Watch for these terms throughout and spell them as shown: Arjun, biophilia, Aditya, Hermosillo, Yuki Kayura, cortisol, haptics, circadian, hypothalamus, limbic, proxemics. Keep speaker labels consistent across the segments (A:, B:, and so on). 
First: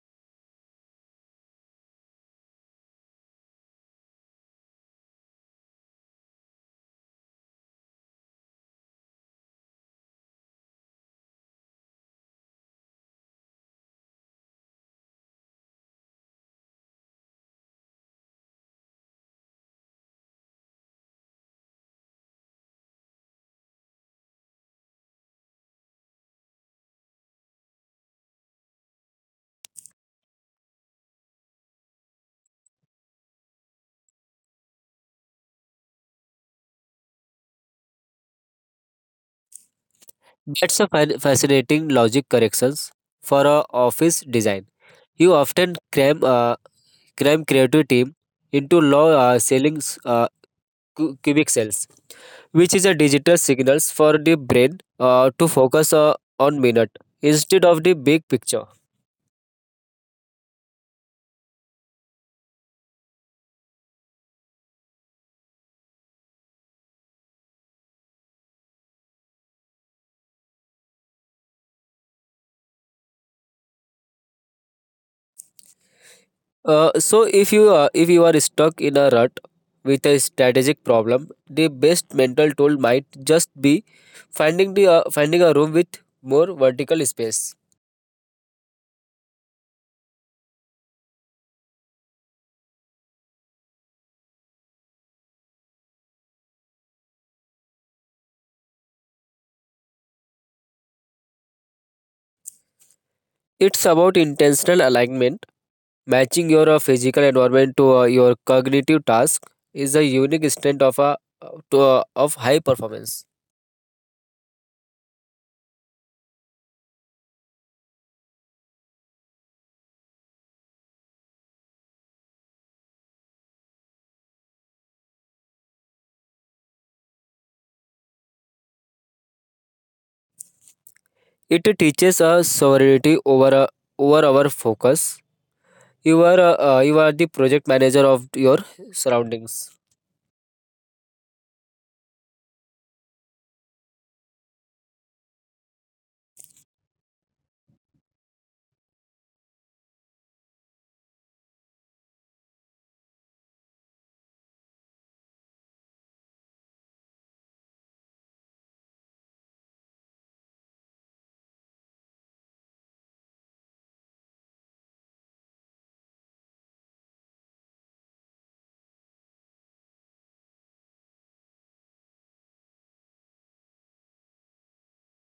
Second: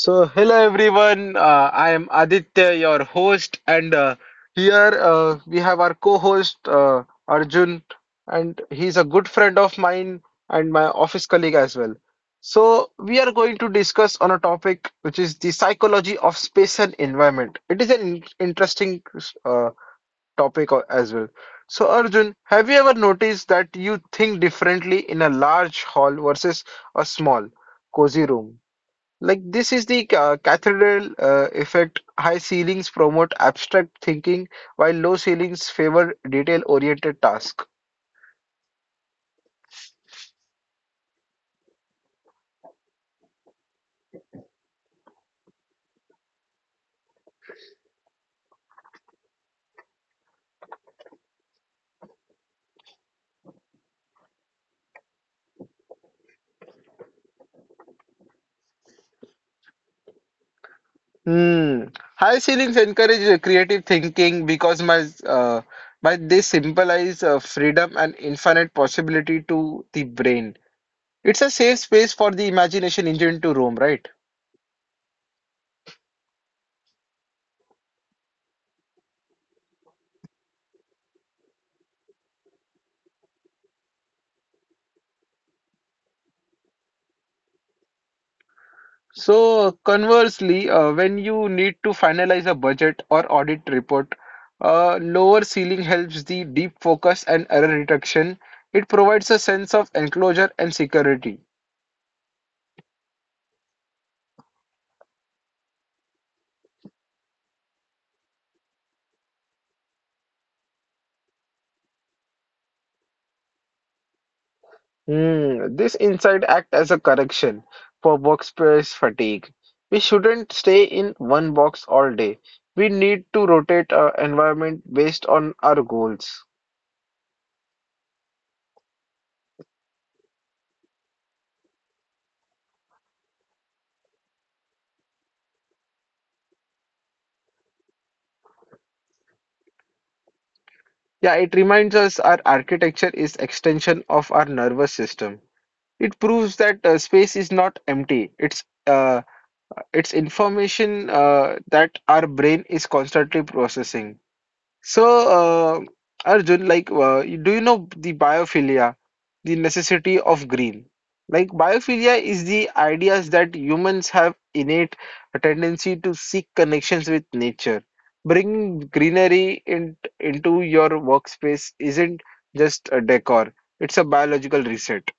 A: So, hello everyone. I am Aditya, your host, and here we have our co-host Arjun, and he's a good friend of mine and my office colleague as well. So, we are going to discuss on a topic which is the psychology of space and environment. It is an interesting uh, topic as well. So, Arjun, have you ever noticed that you think differently in a large hall versus a small, cozy room? Like this is the cathedral effect. High ceilings promote abstract thinking, while low ceilings favor detail-oriented tasks.
B: That's a fascinating logic corrections for a office design. You often cram creative team into low selling cubic cells, which is a digital signals for the brain to focus on minute instead of the big picture.
A: Hmm. High ceilings encourage creative thinking because my by they symbolize freedom and infinite possibility to the brain. It's a safe space for the imagination engine to roam, right?
B: So if you are stuck in a rut with a strategic problem, the best mental tool might just be finding a room with more vertical space.
A: So conversely, when you need to finalize a budget or audit report, lower ceiling helps the deep focus and error reduction. It provides a sense of enclosure and security.
B: It's about intentional alignment. Matching your physical environment to your cognitive task is a unique strength of a of high performance.
A: Hmm, this insight act as a correction for workspace fatigue. We shouldn't stay in one box all day. We need to rotate our environment based on our goals.
B: It teaches us sovereignty over our focus. You are the project manager of your surroundings.
A: Yeah, it reminds us our architecture is extension of our nervous system. It proves that space is not empty. It's information that our brain is constantly processing. So, uh, Arjun, like, do you know the biophilia, the necessity of green? Like, biophilia is the ideas that humans have innate a tendency to seek connections with nature. Bringing greenery in, into your workspace isn't just a decor; it's a biological reset.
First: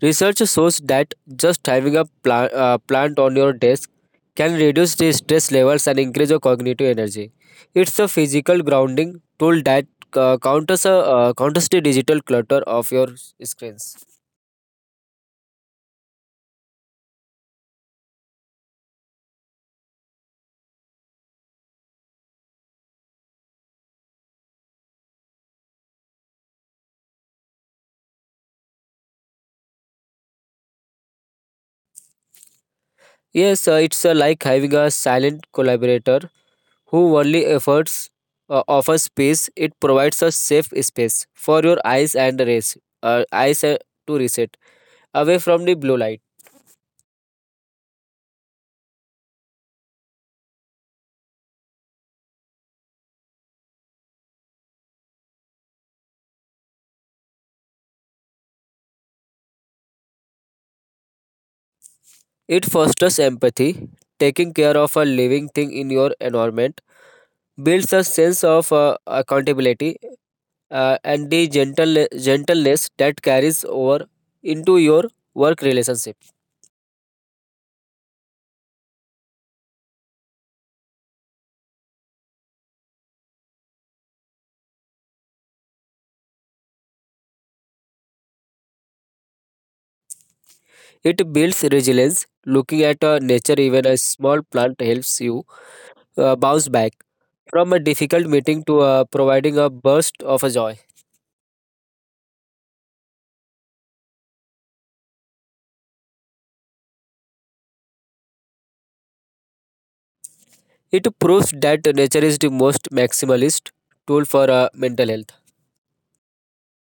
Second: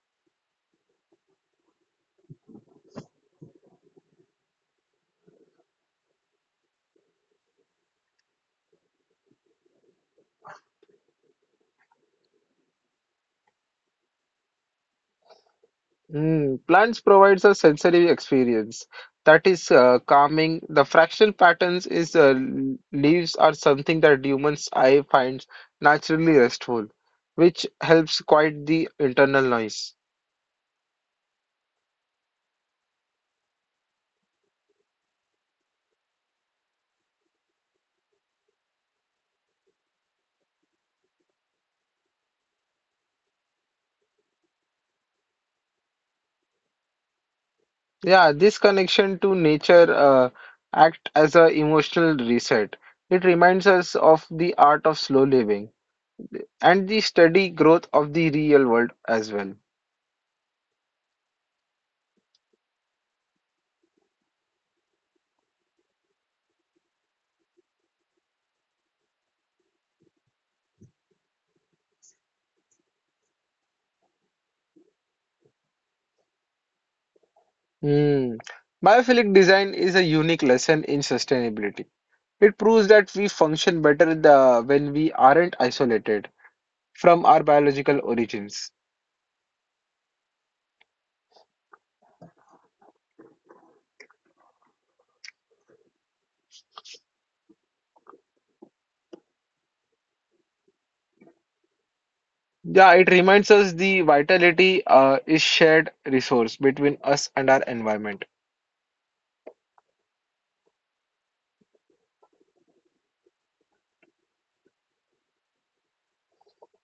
B: Research shows that just having a plant on your desk can reduce the stress levels and increase your cognitive energy. It's a physical grounding tool that counters the digital clutter of your screens.
A: Mm, plants provides a sensory experience that is calming. The fractal patterns is leaves are something that humans eye finds naturally restful, which helps quiet the internal noise.
B: Yes, it's like having a silent collaborator who only efforts offers peace. It provides a safe space for your eyes to reset away from the blue light.
A: Yeah, this connection to nature act as a emotional reset. It reminds us of the art of slow living and the steady growth of the real world as well.
B: It fosters empathy, taking care of a living thing in your environment, builds a sense of accountability and the gentleness that carries over into your work relationship.
A: Mm. Biophilic design is a unique lesson in sustainability. It proves that we function better the, when we aren't isolated from our biological origins.
B: It builds resilience, looking at nature, even a small plant helps you bounce back from a difficult meeting to providing a burst of joy.
A: Yeah, it reminds us the vitality is shared resource between us and our environment.
B: It proves that nature is the most maximalist tool for mental health.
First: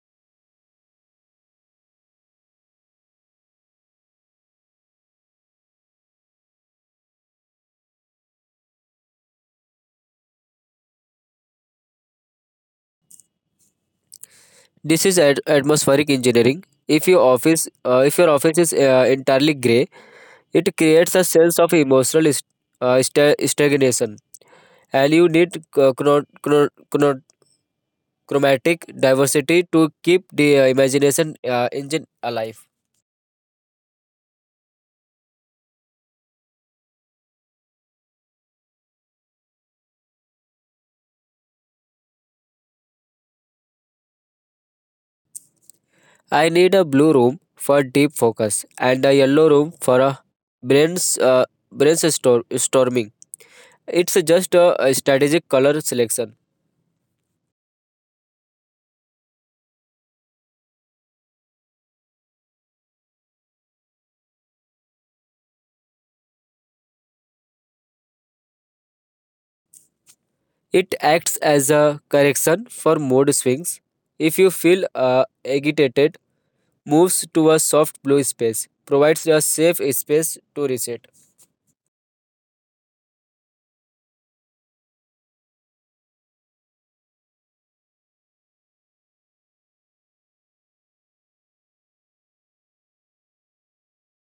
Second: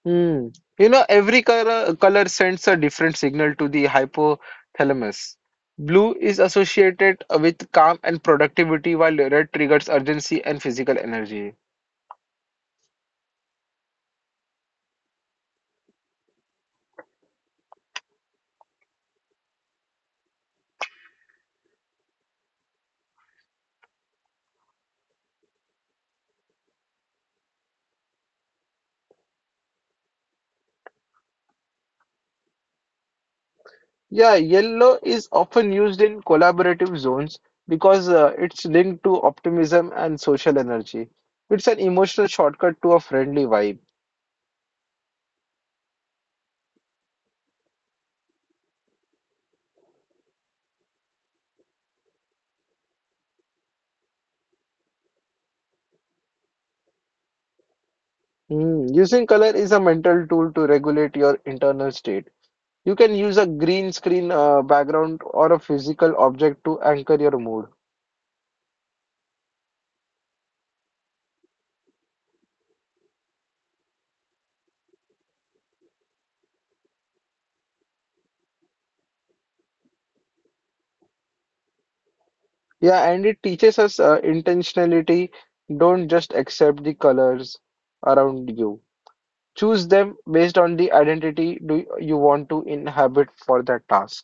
A: Hmm. You know, every color sends a different signal to the hypothalamus. Blue is associated with calm and productivity, while red triggers urgency and physical energy.
B: This is at atmospheric engineering. If your office is entirely grey, it creates a sense of emotional stagnation, and you need chromatic diversity to keep the imagination engine alive.
A: Yeah, yellow is often used in collaborative zones because it's linked to optimism and social energy. It's an emotional shortcut to a friendly vibe.
B: I need a blue room for deep focus and a yellow room for a brains uh, storming. It's just a strategic color selection.
A: Hmm, Using color is a mental tool to regulate your internal state. You can use a green screen background or a physical object to anchor your mood.
B: It acts as a correction for mood swings. If you feel agitated, moves to a soft blue space, provides a safe space to reset.
A: Yeah, and it teaches us intentionality. Don't just accept the colors around you. Choose them based on the identity do you want to inhabit for that task.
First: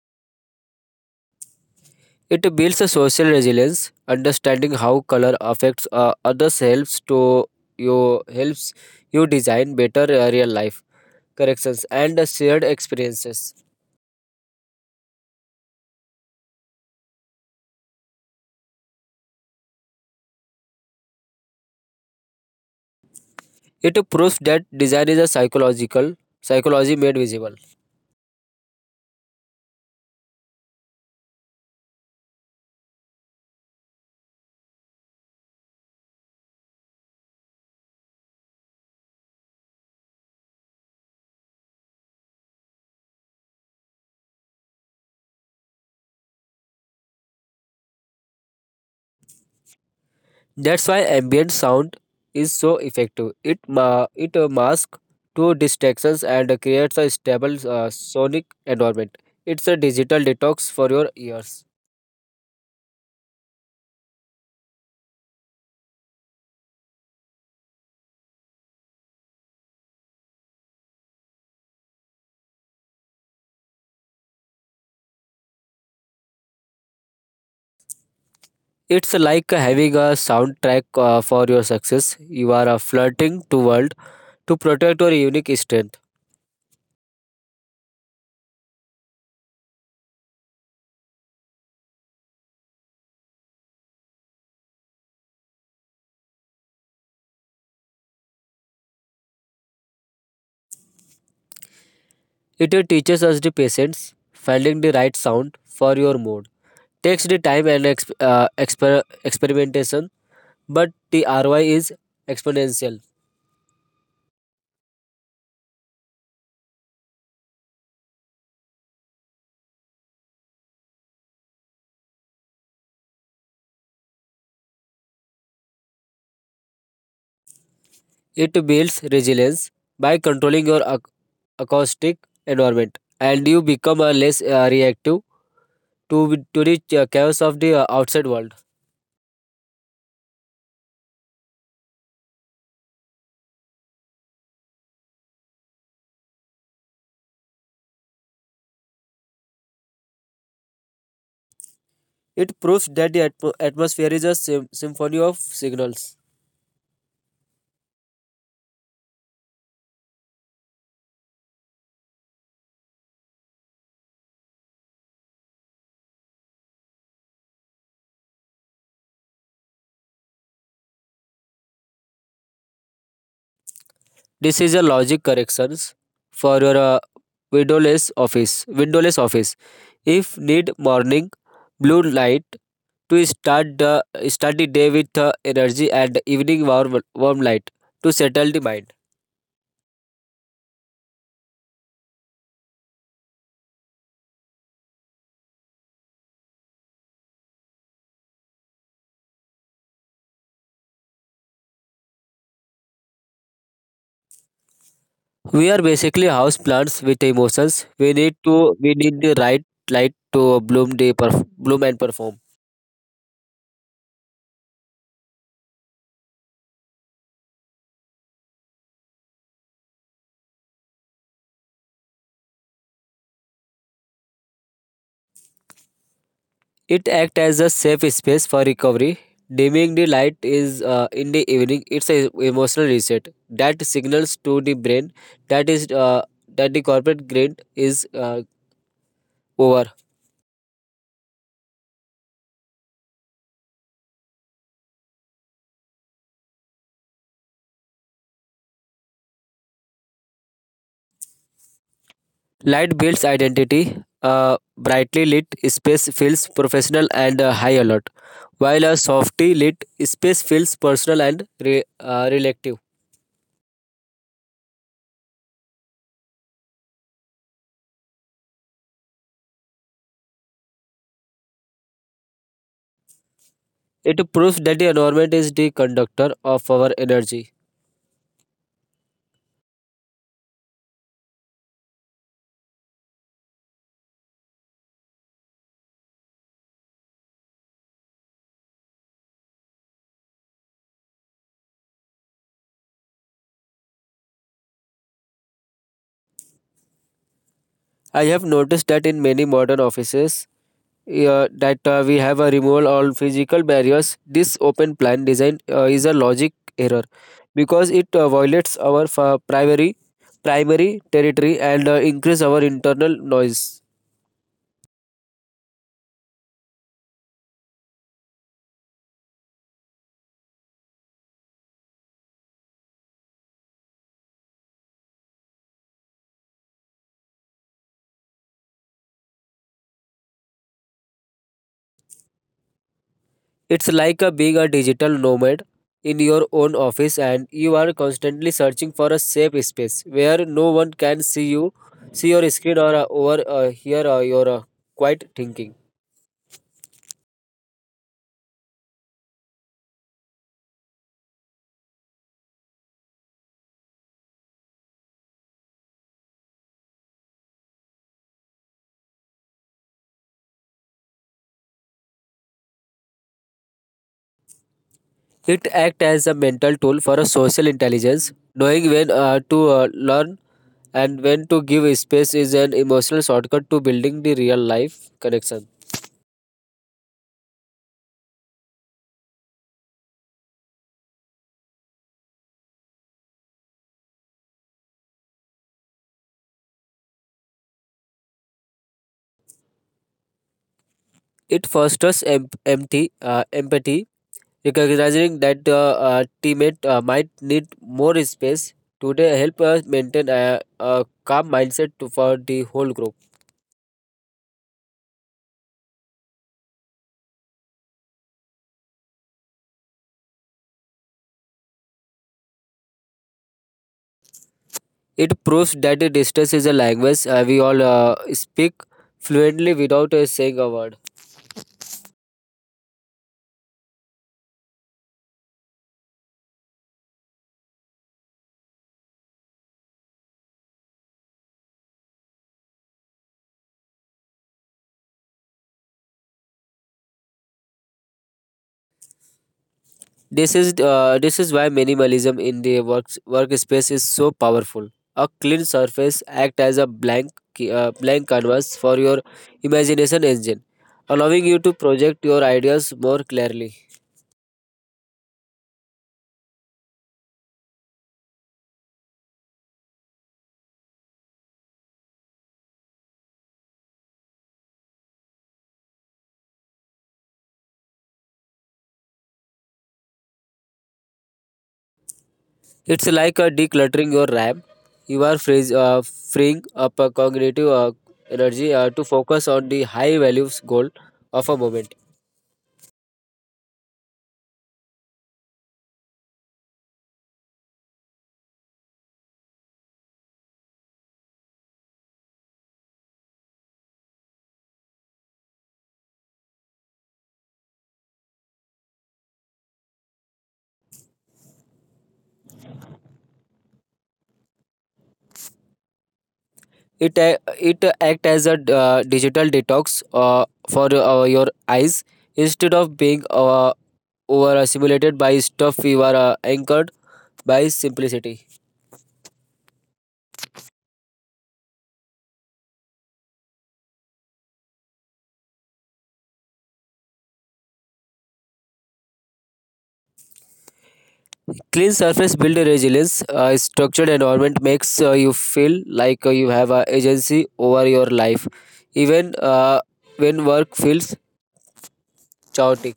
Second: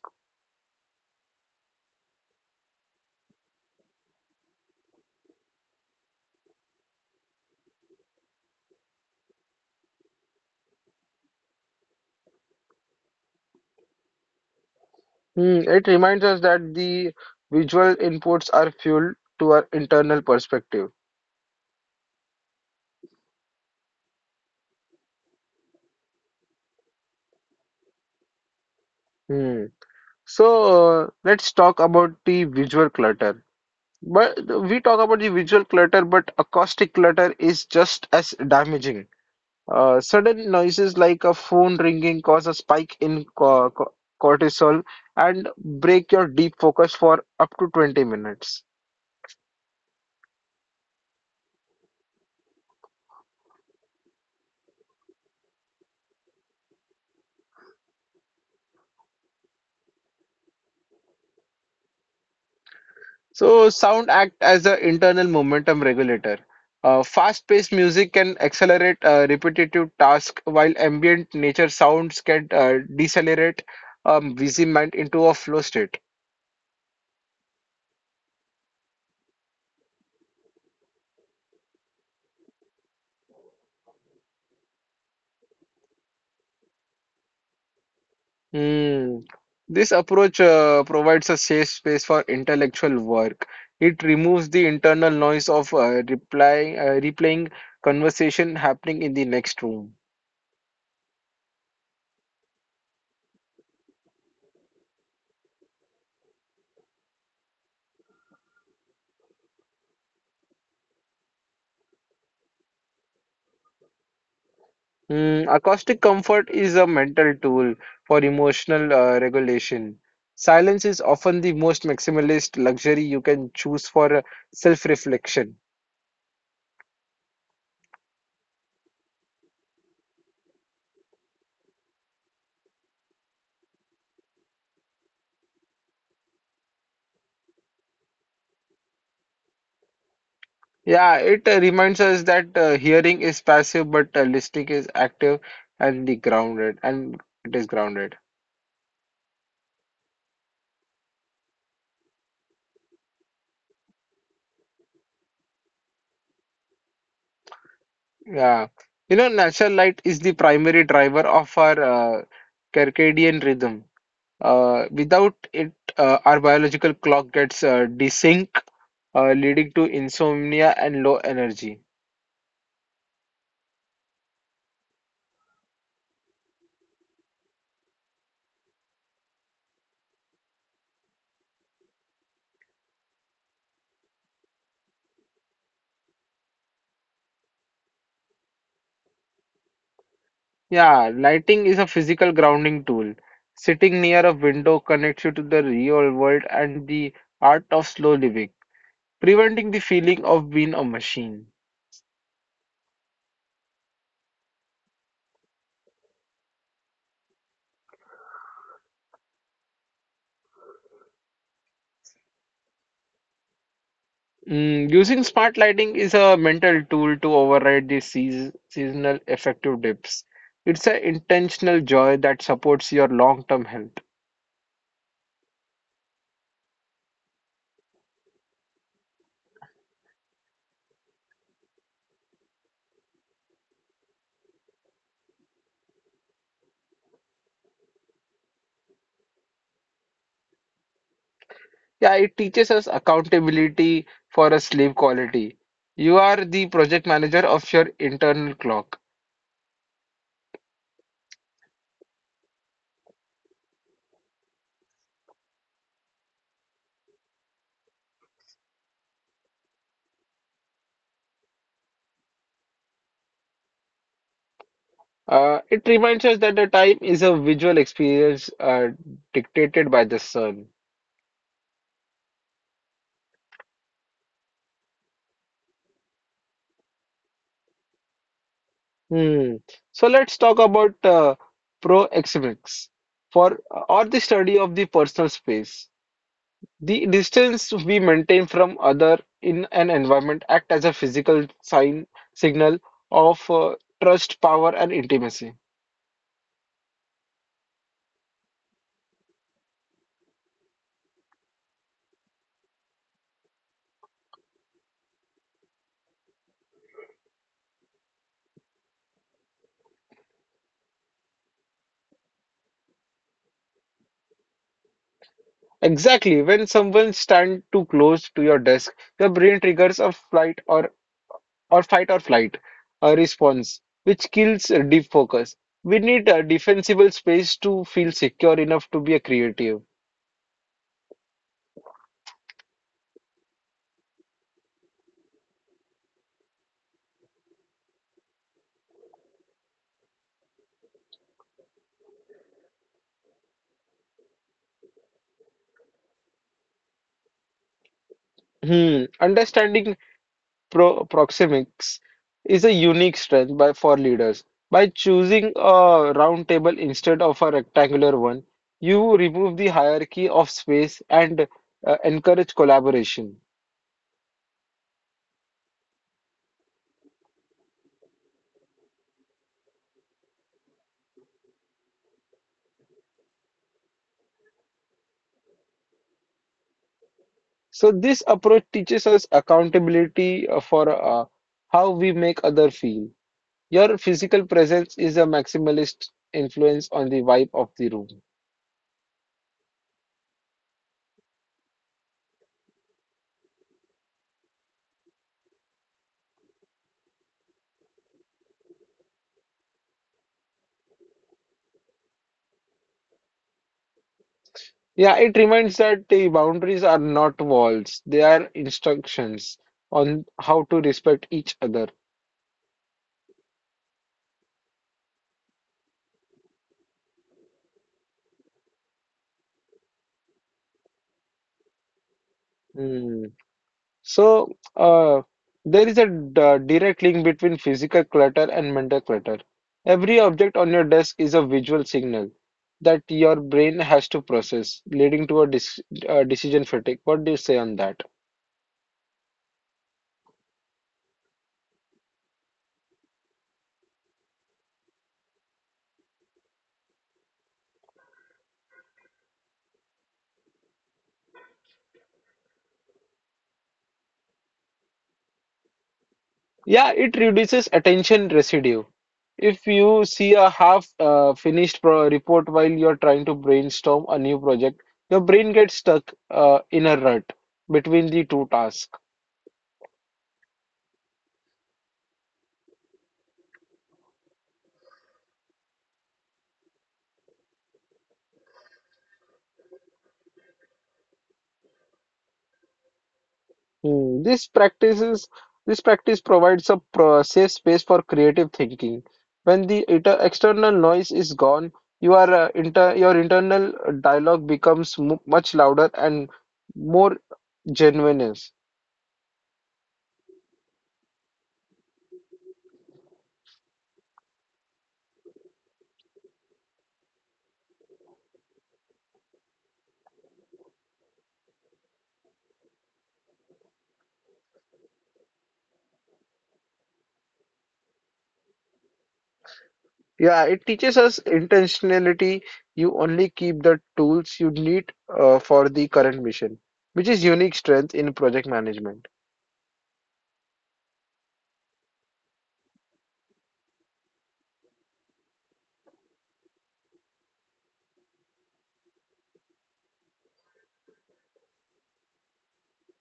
B: It builds a social resilience. Understanding how color affects others helps you design better real life corrections and shared experiences.
A: Hmm, It reminds us that the visual inputs are fuel to our internal perspective.
B: It proves that design is a psychological psychology made visible.
A: Hmm. So let's talk about the visual clutter. But we talk about the visual clutter, but acoustic clutter is just as damaging. Sudden noises like a phone ringing cause a spike in cortisol and break your deep focus for up to 20 minutes.
B: That's why ambient sound is so effective. It masks two distractions and creates a stable sonic environment. It's a digital detox for your ears.
A: So sound act as an internal momentum regulator. Fast-paced music can accelerate repetitive tasks, while ambient nature sounds can decelerate busy mind into a flow state.
B: It's like having a soundtrack for your success. You are flirting to world to protect your unique strength.
A: Hmm. This approach provides a safe space for intellectual work. It removes the internal noise of replaying conversation happening in the next room.
B: It teaches us the patience, finding the right sound for your mood. Takes the time and experimentation, but the ROI is exponential.
A: Mm, acoustic comfort is a mental tool for emotional regulation. Silence is often the most maximalist luxury you can choose for self-reflection.
B: It builds resilience by controlling your acoustic environment, and you become less reactive to the chaos of the outside world.
A: Yeah, it reminds us that hearing is passive, but listening is active and the grounded, and it is grounded.
B: It proves that the atmosphere is a symphony of signals.
A: Yeah, you know, natural light is the primary driver of our circadian rhythm. Without it, our biological clock gets desynced leading to insomnia and low energy.
B: This is a logic corrections for your windowless office. Windowless office. If need morning blue light to start the day with energy and evening warm light to settle the mind.
A: Yeah, lighting is a physical grounding tool. Sitting near a window connects you to the real world and the art of slow living, preventing the feeling of being a machine.
B: We are basically house plants with emotions. We need the right light to bloom and perform.
A: Mm, using smart lighting is a mental tool to override the seasonal affective dips. It's an intentional joy that supports your long-term health.
B: It acts as a safe space for recovery. Dimming the light is in the evening. It's an emotional reset that signals to the brain that is uh, that the corporate grind is over.
A: Yeah, it teaches us accountability for a sleep quality. You are the project manager of your internal clock.
B: Light builds identity. A brightly lit space feels professional and high alert, while a softly lit space feels personal and relative.
A: It reminds us that the time is a visual experience dictated by the sun.
B: It proves that the environment is the conductor of our energy.
A: Hmm. So let's talk about proxemics for or the study of the personal space. The distance we maintain from other in an environment act as a physical signal of trust, power, and intimacy.
B: I have noticed that in many modern offices that we have a removal all physical barriers. This open plan design is a logic error because it violates our primary territory and increase our internal noise.
A: Exactly. When someone stands too close to your desk, your brain triggers a flight or fight or flight a response, which kills deep focus. We need a defensible space to feel secure enough to be a creative.
B: It's like a being a digital nomad in your own office and you are constantly searching for a safe space where no one can see you, see your screen or over hear your quiet thinking.
A: Hmm. Understanding proxemics is a unique strength by for leaders. By choosing a round table instead of a rectangular one, you remove the hierarchy of space and encourage collaboration.
B: It acts as a mental tool for a social intelligence. Knowing when to learn and when to give space is an emotional shortcut to building the real life connection.
A: So this approach teaches us accountability for how we make other feel. Your physical presence is a maximalist influence on the vibe of the room.
B: It fosters empathy. Recognizing that the teammate might need more space today help us maintain a calm mindset for the whole group.
A: Yeah, it reminds that the boundaries are not walls; they are instructions on how to respect each other.
B: It proves that the distance is a language we all speak fluently without saying a word.
A: Hmm. So, uh, there is a direct link between physical clutter and mental clutter. Every object on your desk is a visual signal that your brain has to process, leading to a decision fatigue. What do you say on that?
B: This is why minimalism in the workspace is so powerful. A clean surface acts as a blank canvas for your imagination engine, allowing you to project your ideas more clearly.
A: Yeah, it reduces attention residue. If you see a half finished pro report while you're trying to brainstorm a new project, your brain gets stuck in a rut between the two tasks.
B: It's like decluttering your RAM. You are freeing up cognitive energy to focus on the high values goal of a moment.
A: Hmm, This practice provides a safe space for creative thinking. When the inter external noise is gone, your internal dialogue becomes mu much louder and more genuineness.
B: It act as a digital detox for your eyes instead of being over stimulated by stuff. You are anchored by simplicity.
A: Yeah, it teaches us intentionality. You only keep the tools you need for the current mission, which is unique strength in project management.
B: Clean surface build resilience. A structured environment makes you feel like you have agency over your life, even when work feels chaotic.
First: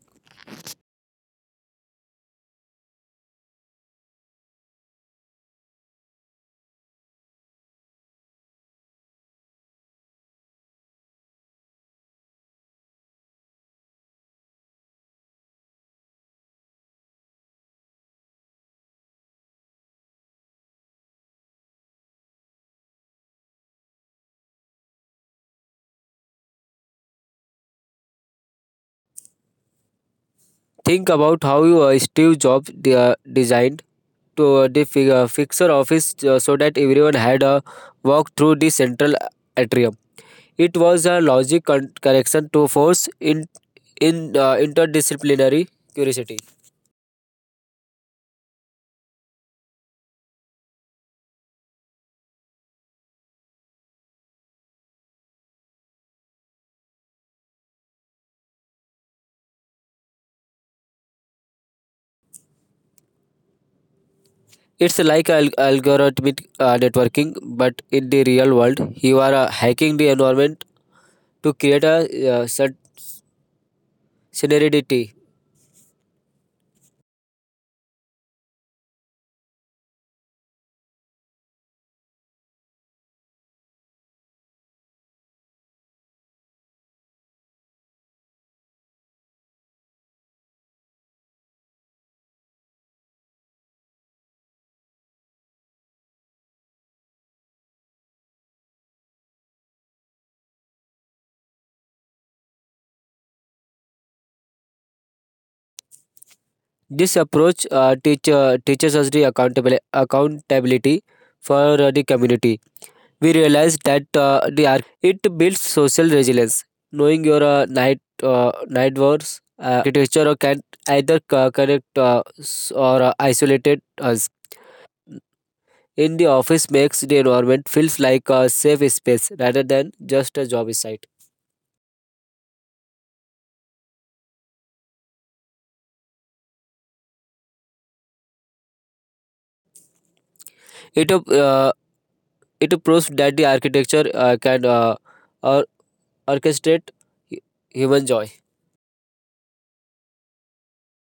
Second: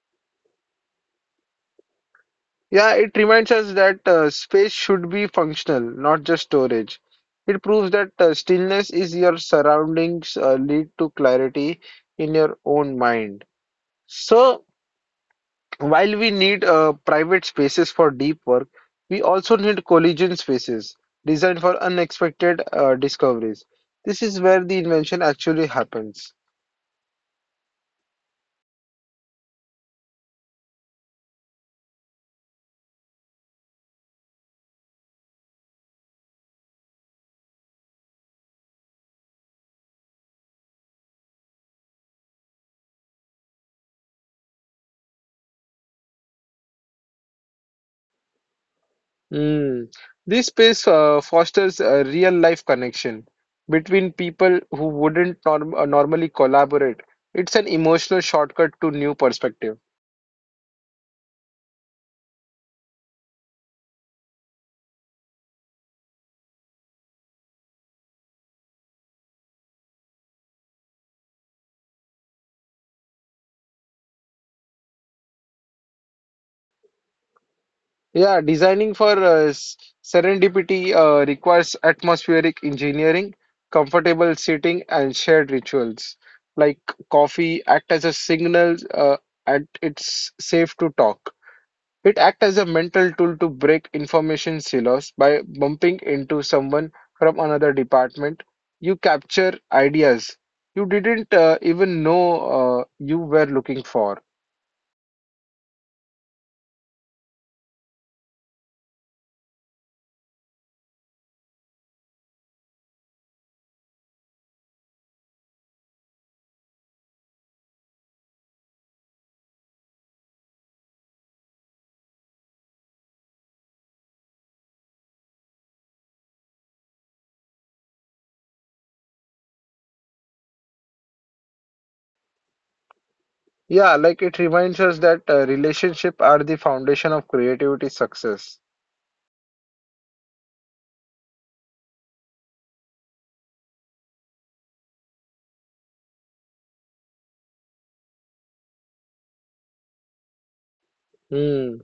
A: Yeah, it reminds us that space should be functional, not just storage. It proves that stillness is your surroundings lead to clarity in your own mind. So, while we need private spaces for deep work, we also need collision spaces designed for unexpected discoveries. This is where the invention actually happens.
B: Think about how Steve Jobs designed to fixer office so that everyone had a walk through the central atrium. It was a logic correction to force in interdisciplinary curiosity.
A: Mm. This space fosters a real life connection between people who wouldn't normally collaborate. It's an emotional shortcut to new perspective.
B: It's like algorithmic networking, but in the real world, you are hacking the environment to create a uh, cert- solidarity.
A: Yeah, designing for serendipity requires atmospheric engineering, comfortable seating, and shared rituals. Like coffee act as a signal and it's safe to talk. It acts as a mental tool to break information silos by bumping into someone from another department. You capture ideas you didn't even know you were looking for.
B: This approach teaches us the accountability for the community. We realize that it builds social resilience. Knowing your night wars architecture can either connect or isolate us. In the office makes the environment feels like a safe space rather than just a job site.
A: Yeah, like it reminds us that relationships are the foundation of creativity success.
B: It uh, it proves that the architecture can or orchestrate hu- human joy.
A: Hmm.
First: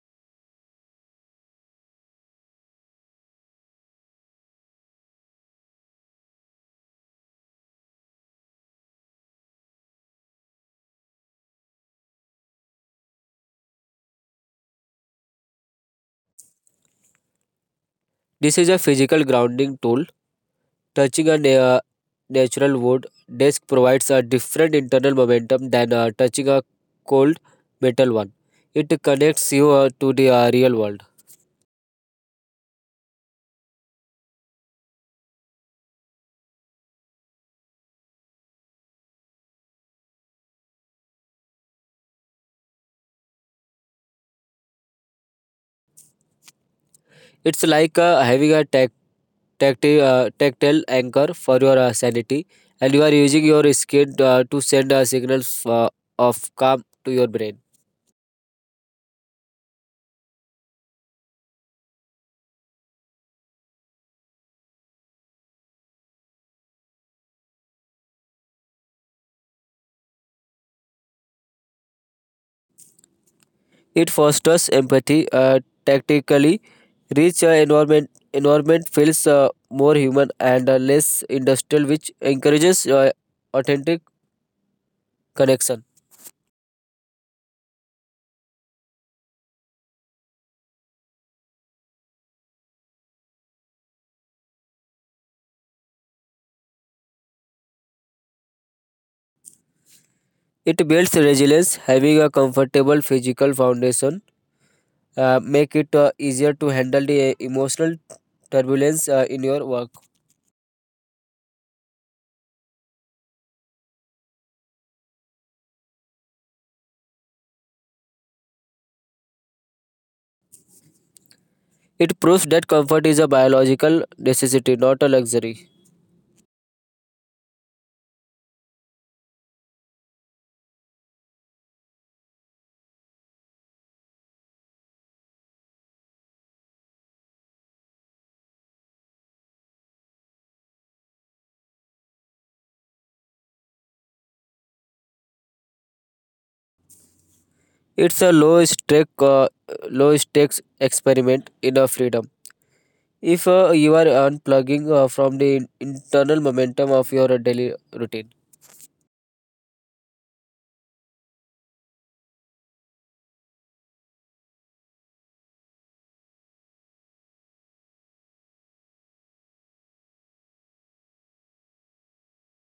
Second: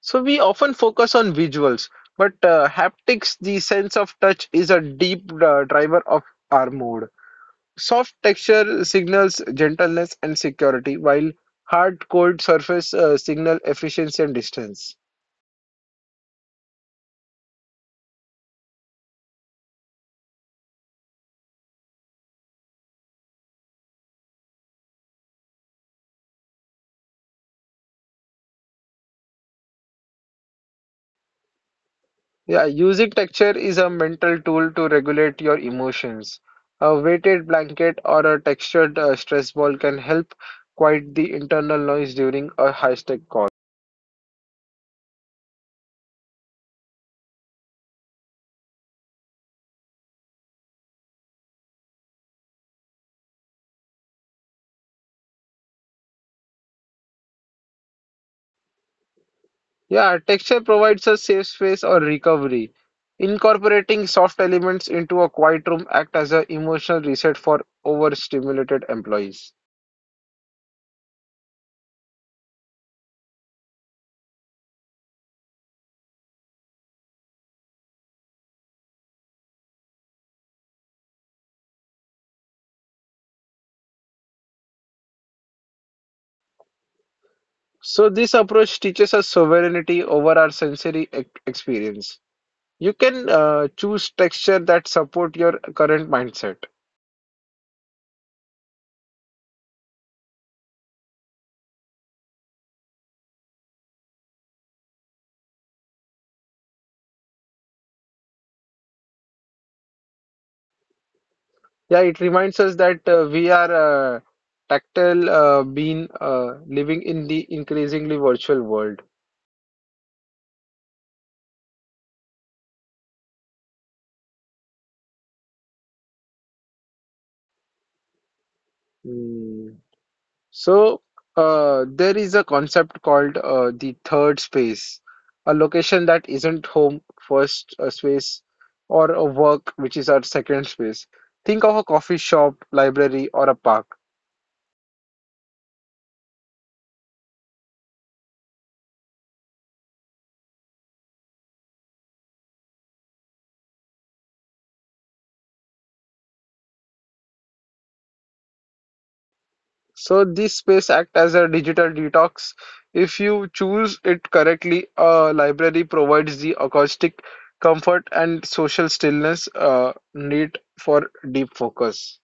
A: So we often focus on visuals, but haptics, the sense of touch, is a deep driver of our mood. Soft texture signals gentleness and security, while hard cold surface signal efficiency and distance.
B: This is a physical grounding tool. Touching a natural wood desk provides a different internal momentum than touching a cold metal one. It connects you to the real world.
A: Yeah, using texture is a mental tool to regulate your emotions. A weighted blanket or a textured stress ball can help quiet the internal noise during a high-stake call.
B: It's like having a tactile anchor for your sanity, and you are using your skin to send a signal uh, of calm to your brain.
A: Yeah, texture provides a safe space or recovery. Incorporating soft elements into a quiet room act as an emotional reset for overstimulated employees.
B: It fosters empathy. Tactically, rich environment feels more human and less industrial, which encourages authentic connection.
A: So this approach teaches us sovereignty over our sensory experience. You can choose texture that support your current mindset.
B: It builds resilience, having a comfortable physical foundation make it easier to handle the emotional turbulence in your work.
A: Yeah, it reminds us that we are tactile being living in the increasingly virtual world.
B: It proves that comfort is a biological necessity, not a luxury.
A: Hmm. So, there is a concept called the third space, a location that isn't home, first space, or a work, which is our second space. Think of a coffee shop, library, or a park.
B: It's a low stakes experiment in a freedom. If you are unplugging from the internal momentum of your daily routine,
A: So, this space act as a digital detox. If you choose it correctly, a library provides the acoustic comfort and social stillness need for deep focus.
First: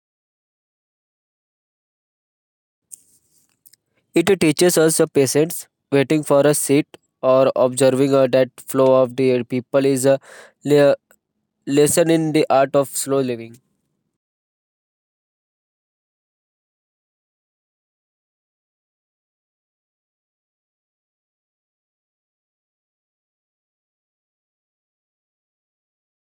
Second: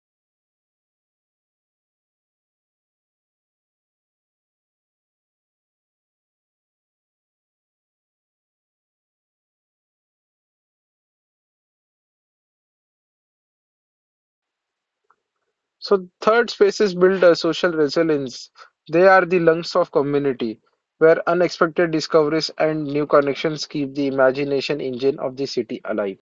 B: it teaches us patience. Waiting for a seat or observing that flow of the people is a le- lesson in the art of slow living.
A: So third spaces build a social resilience. They are the lungs of community, where unexpected discoveries and new connections keep the imagination engine of the city alive.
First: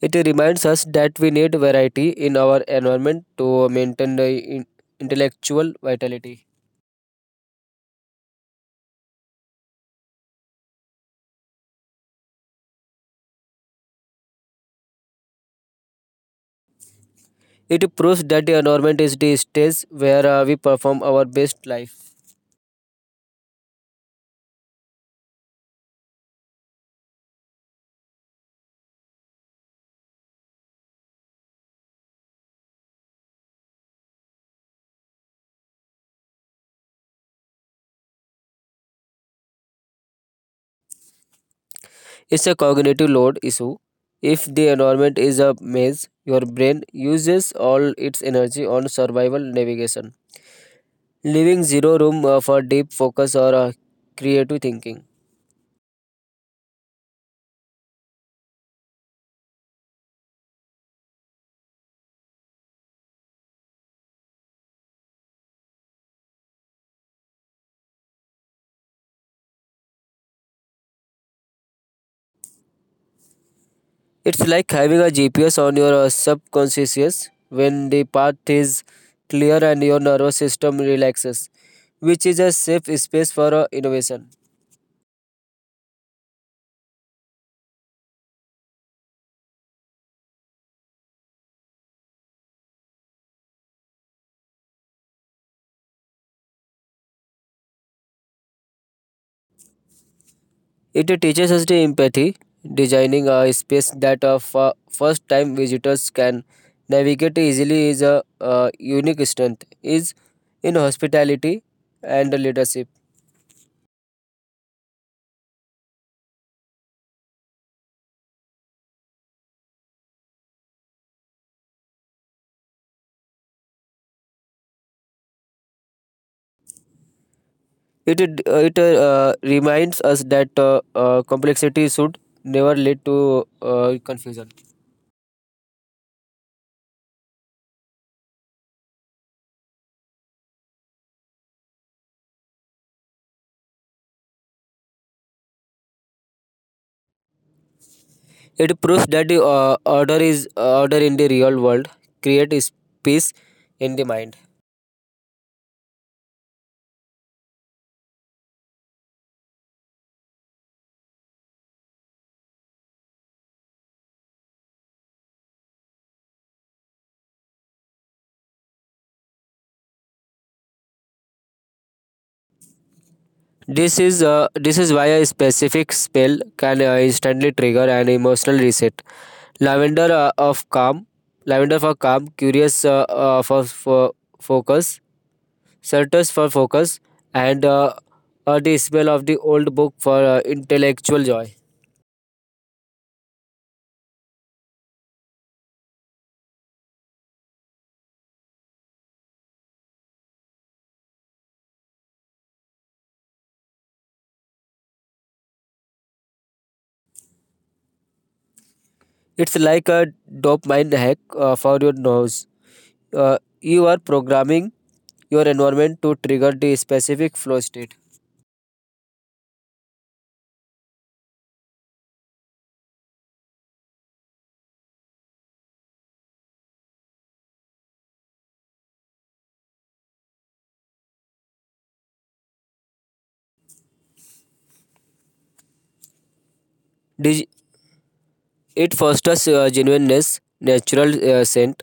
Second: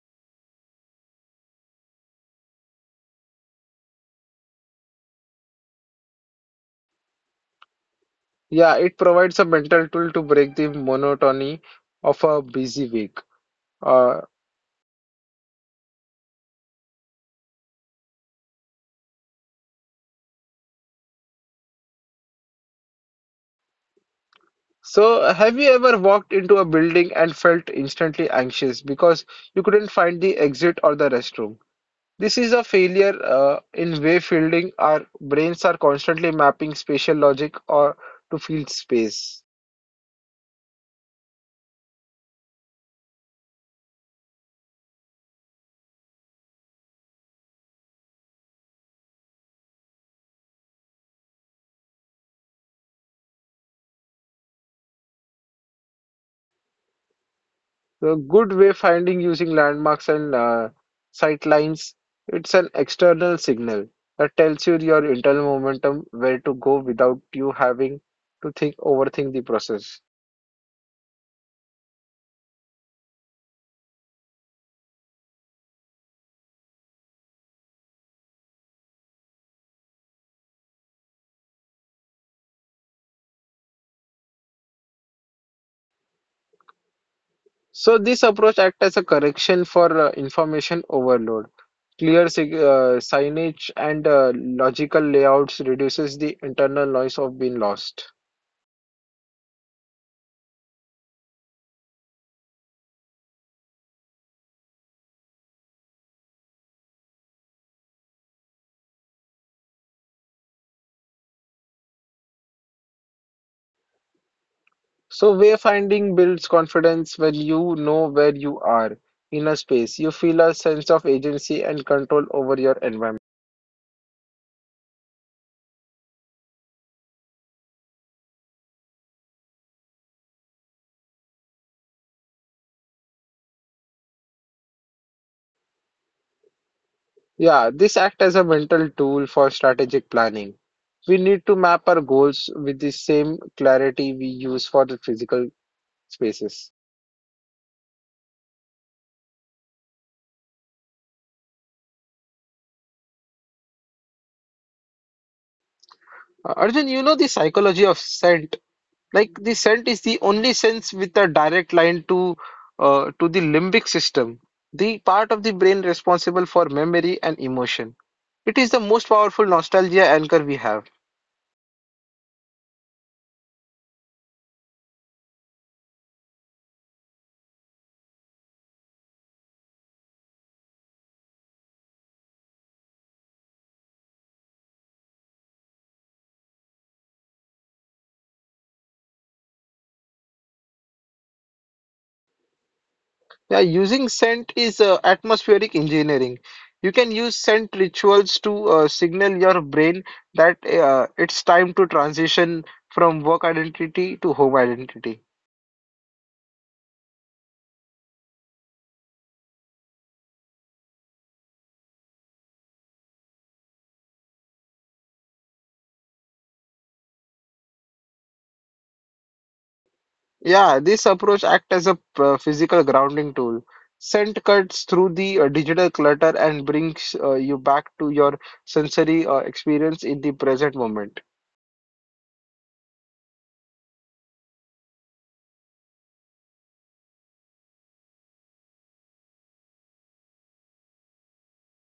B: It reminds us that we need variety in our environment to maintain the in- intellectual vitality.
A: Yeah, it provides a mental tool to break the monotony of a busy week. Uh,
B: It proves that the environment is the stage where we perform our best life.
A: so have you ever walked into a building and felt instantly anxious because you couldn't find the exit or the restroom? This is a failure in wayfielding. Our brains are constantly mapping spatial logic or to field space.
B: It's a cognitive load issue. If the environment is a maze, your brain uses all its energy on survival navigation, leaving zero room for deep focus or creative thinking.
A: The good wayfinding using landmarks and sight lines, it's an external signal that tells you your internal momentum where to go without you having to think overthink the process.
B: It's like having a GPS on your subconscious when the path is clear and your nervous system relaxes, which is a safe space for innovation.
A: So this approach acts as a correction for information overload. Clear signage and logical layouts reduces the internal noise of being lost.
B: It teaches us the empathy, designing a space that for first time visitors can navigate easily is a unique strength is in hospitality and leadership.
A: So wayfinding builds confidence when you know where you are in a space. You feel a sense of agency and control over your environment.
B: It it reminds us that complexity should never lead to confusion.
A: Yeah, this acts as a mental tool for strategic planning. We need to map our goals with the same clarity we use for the physical spaces.
B: It proves that the order in the real world creates peace in the mind.
A: Arjun, you know the psychology of scent. Like the scent is the only sense with a direct line to to the limbic system, the part of the brain responsible for memory and emotion. It is the most powerful nostalgia anchor we have.
B: This is why a specific spell can instantly trigger an emotional reset. Lavender uh, of calm, lavender for calm, for focus, certus for focus, and the spell of the old book for intellectual joy.
A: Yeah, using scent is atmospheric engineering. You can use scent rituals to signal your brain that it's time to transition from work identity to home identity.
B: It's like a dopamine hack for your nose. You are programming your environment to trigger the specific flow state.
A: Yeah, this approach acts as a physical grounding tool. Scent cuts through the digital clutter and brings you back to your sensory experience in the present moment.
B: Dig- It fosters genuineness, natural scent,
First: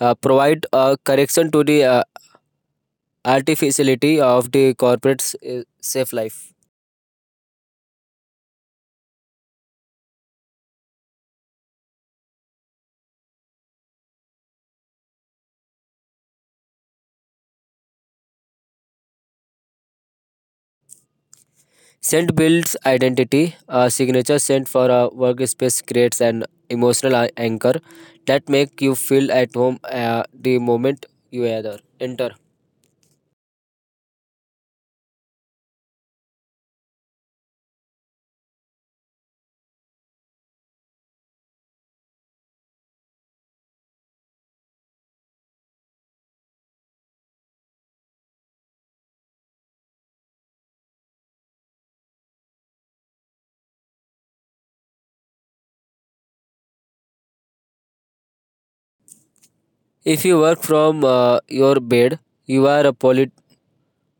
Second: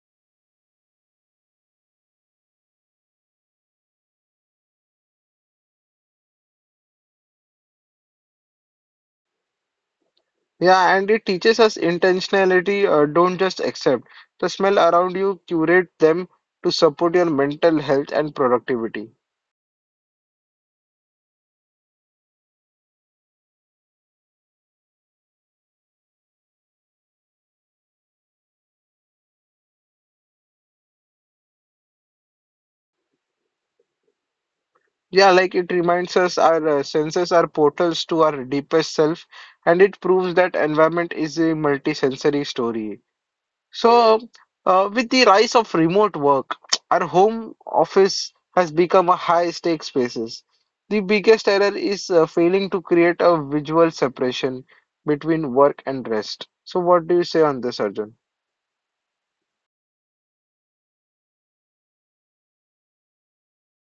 B: provide a correction to the artificiality of the corporate's safe life.
A: Yeah, and it teaches us intentionality. Don't just accept the smell around you, curate them to support your mental health and productivity.
B: Scent builds identity. A signature scent for a workspace creates an emotional anchor that make you feel at home the moment you either enter.
A: Yeah, like it reminds us our senses are portals to our deepest self, and it proves that environment is a multisensory story. So, with the rise of remote work, our home office has become a high-stakes spaces. The biggest error is failing to create a visual separation between work and rest. So, what do you say on this, Arjun?
B: If you work from your bed, you are a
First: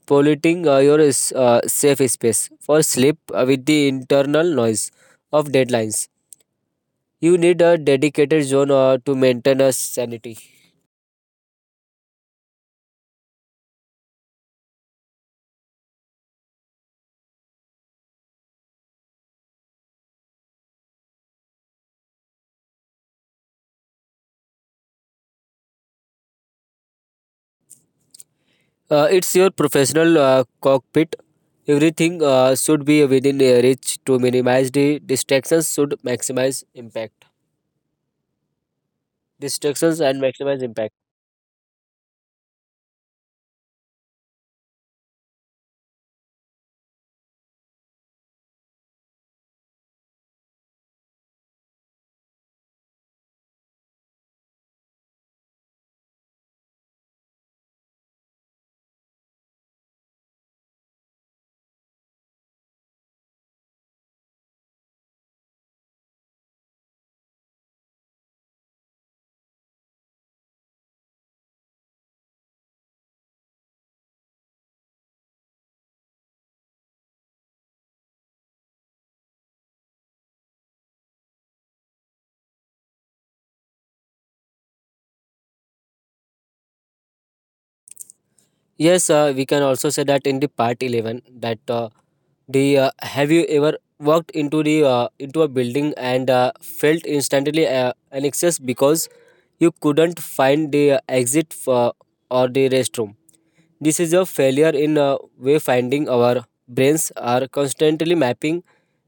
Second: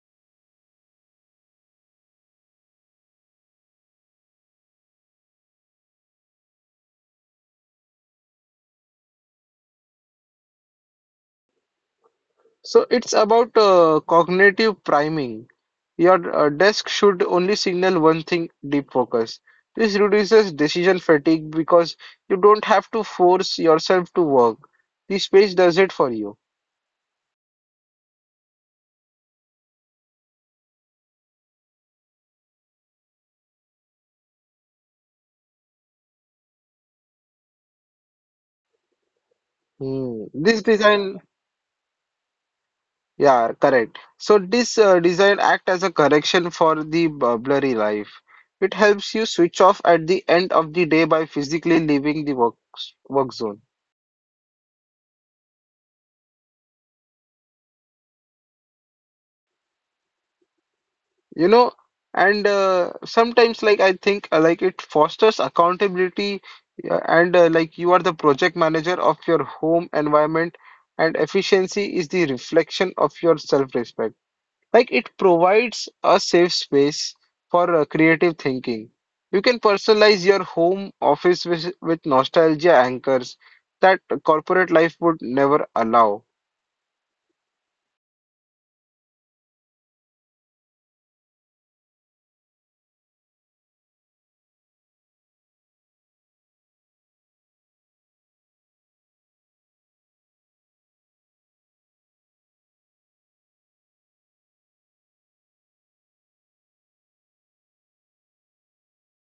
B: polluting your safe space for sleep with the internal noise of deadlines. You need a dedicated zone to maintain a sanity.
A: So, it's about cognitive priming. Your desk should only signal one thing, deep focus. This reduces decision fatigue because you don't have to force yourself to work. The space does it for you.
B: It's your professional cockpit. Everything should be within reach to minimize the distractions should maximize impact. Distractions
A: Hmm.
B: and
A: This
B: maximize impact.
A: design, yeah, correct. So this design act as a correction for the blurry life. It helps you switch off at the end of the day by physically leaving the work zone. You know, and sometimes like I think like it fosters accountability and like you are the project manager of your home environment and efficiency is the reflection of your self-respect. Like it provides a safe space for creative thinking. You can personalize your home office with nostalgia anchors that corporate life would never allow.
B: Yes, we can also say that in the part 11 that the have you ever walked into the into a building and felt instantly an excess because you couldn't find the exit for, or the restroom. This is a failure in wayfinding. Our brains are constantly mapping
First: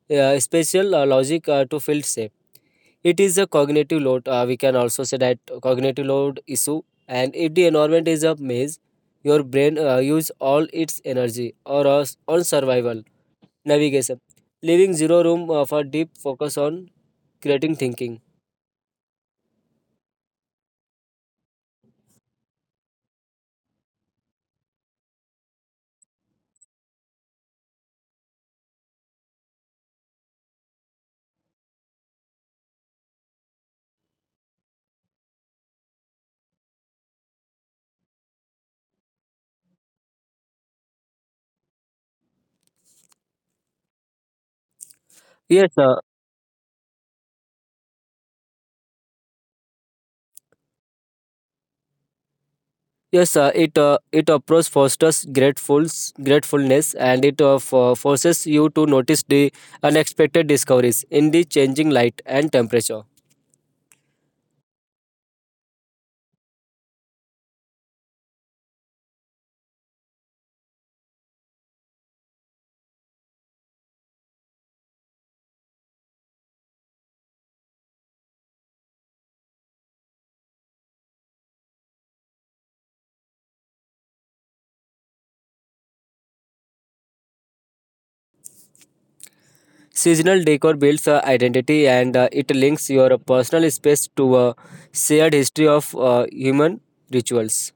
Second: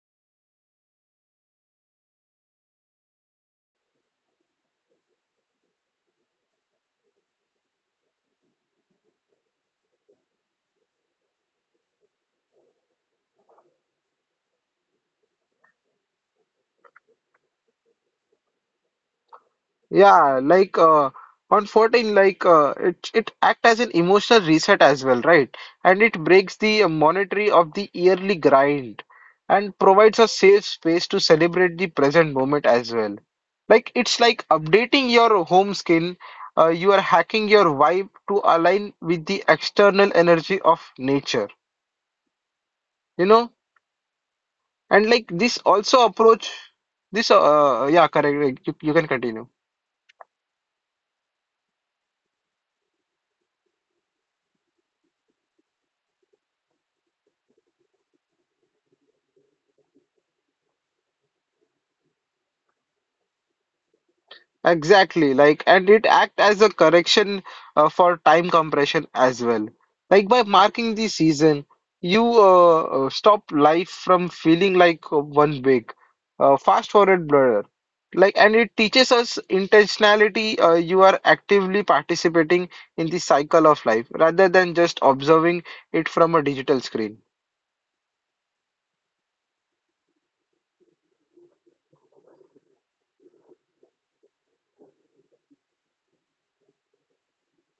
B: spatial logic to feel safe. It is a cognitive load we can also say that cognitive load issue. And if the environment is a maze, your brain use all its energy on survival navigation, leaving zero room for deep focus on creating thinking.
A: Yeah, like on 14, like it act as an emotional reset as well, right? And it breaks the monetary of the yearly grind and provides a safe space to celebrate the present moment as well. Like it's like updating your home skin. You are hacking your vibe to align with the external energy of nature, you know? And like this
B: yes sir
A: also approach this yeah correct. You can continue.
B: yes sir, it approach fosters gratefuls gratefulness and it forces you to notice the unexpected discoveries in the changing light and temperature.
A: Exactly, like, and it act as a correction for time compression as well. Like by marking the season, you stop life from feeling like one big fast forward blur. Like, and it teaches us intentionality. You are actively participating in the cycle of life rather than just observing it from a digital screen.
B: Seasonal decor builds identity and it links your personal space to a shared history of human rituals.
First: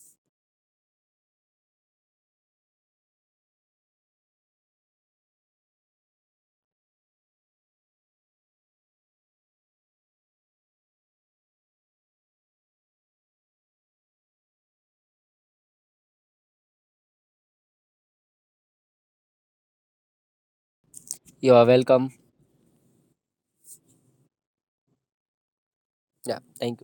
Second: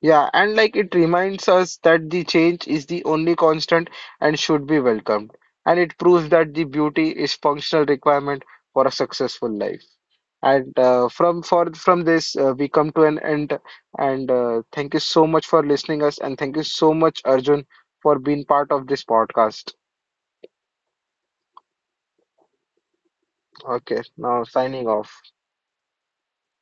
A: Yeah, and like it reminds us that the change is the only constant and should be welcomed. And it proves that the beauty is functional requirement for a successful life. And from this we come to an end. And thank you so much for listening us, and thank you so much Arjun for being part of this podcast.
B: You are welcome.
A: Okay, now signing off.
B: Yeah, thank you.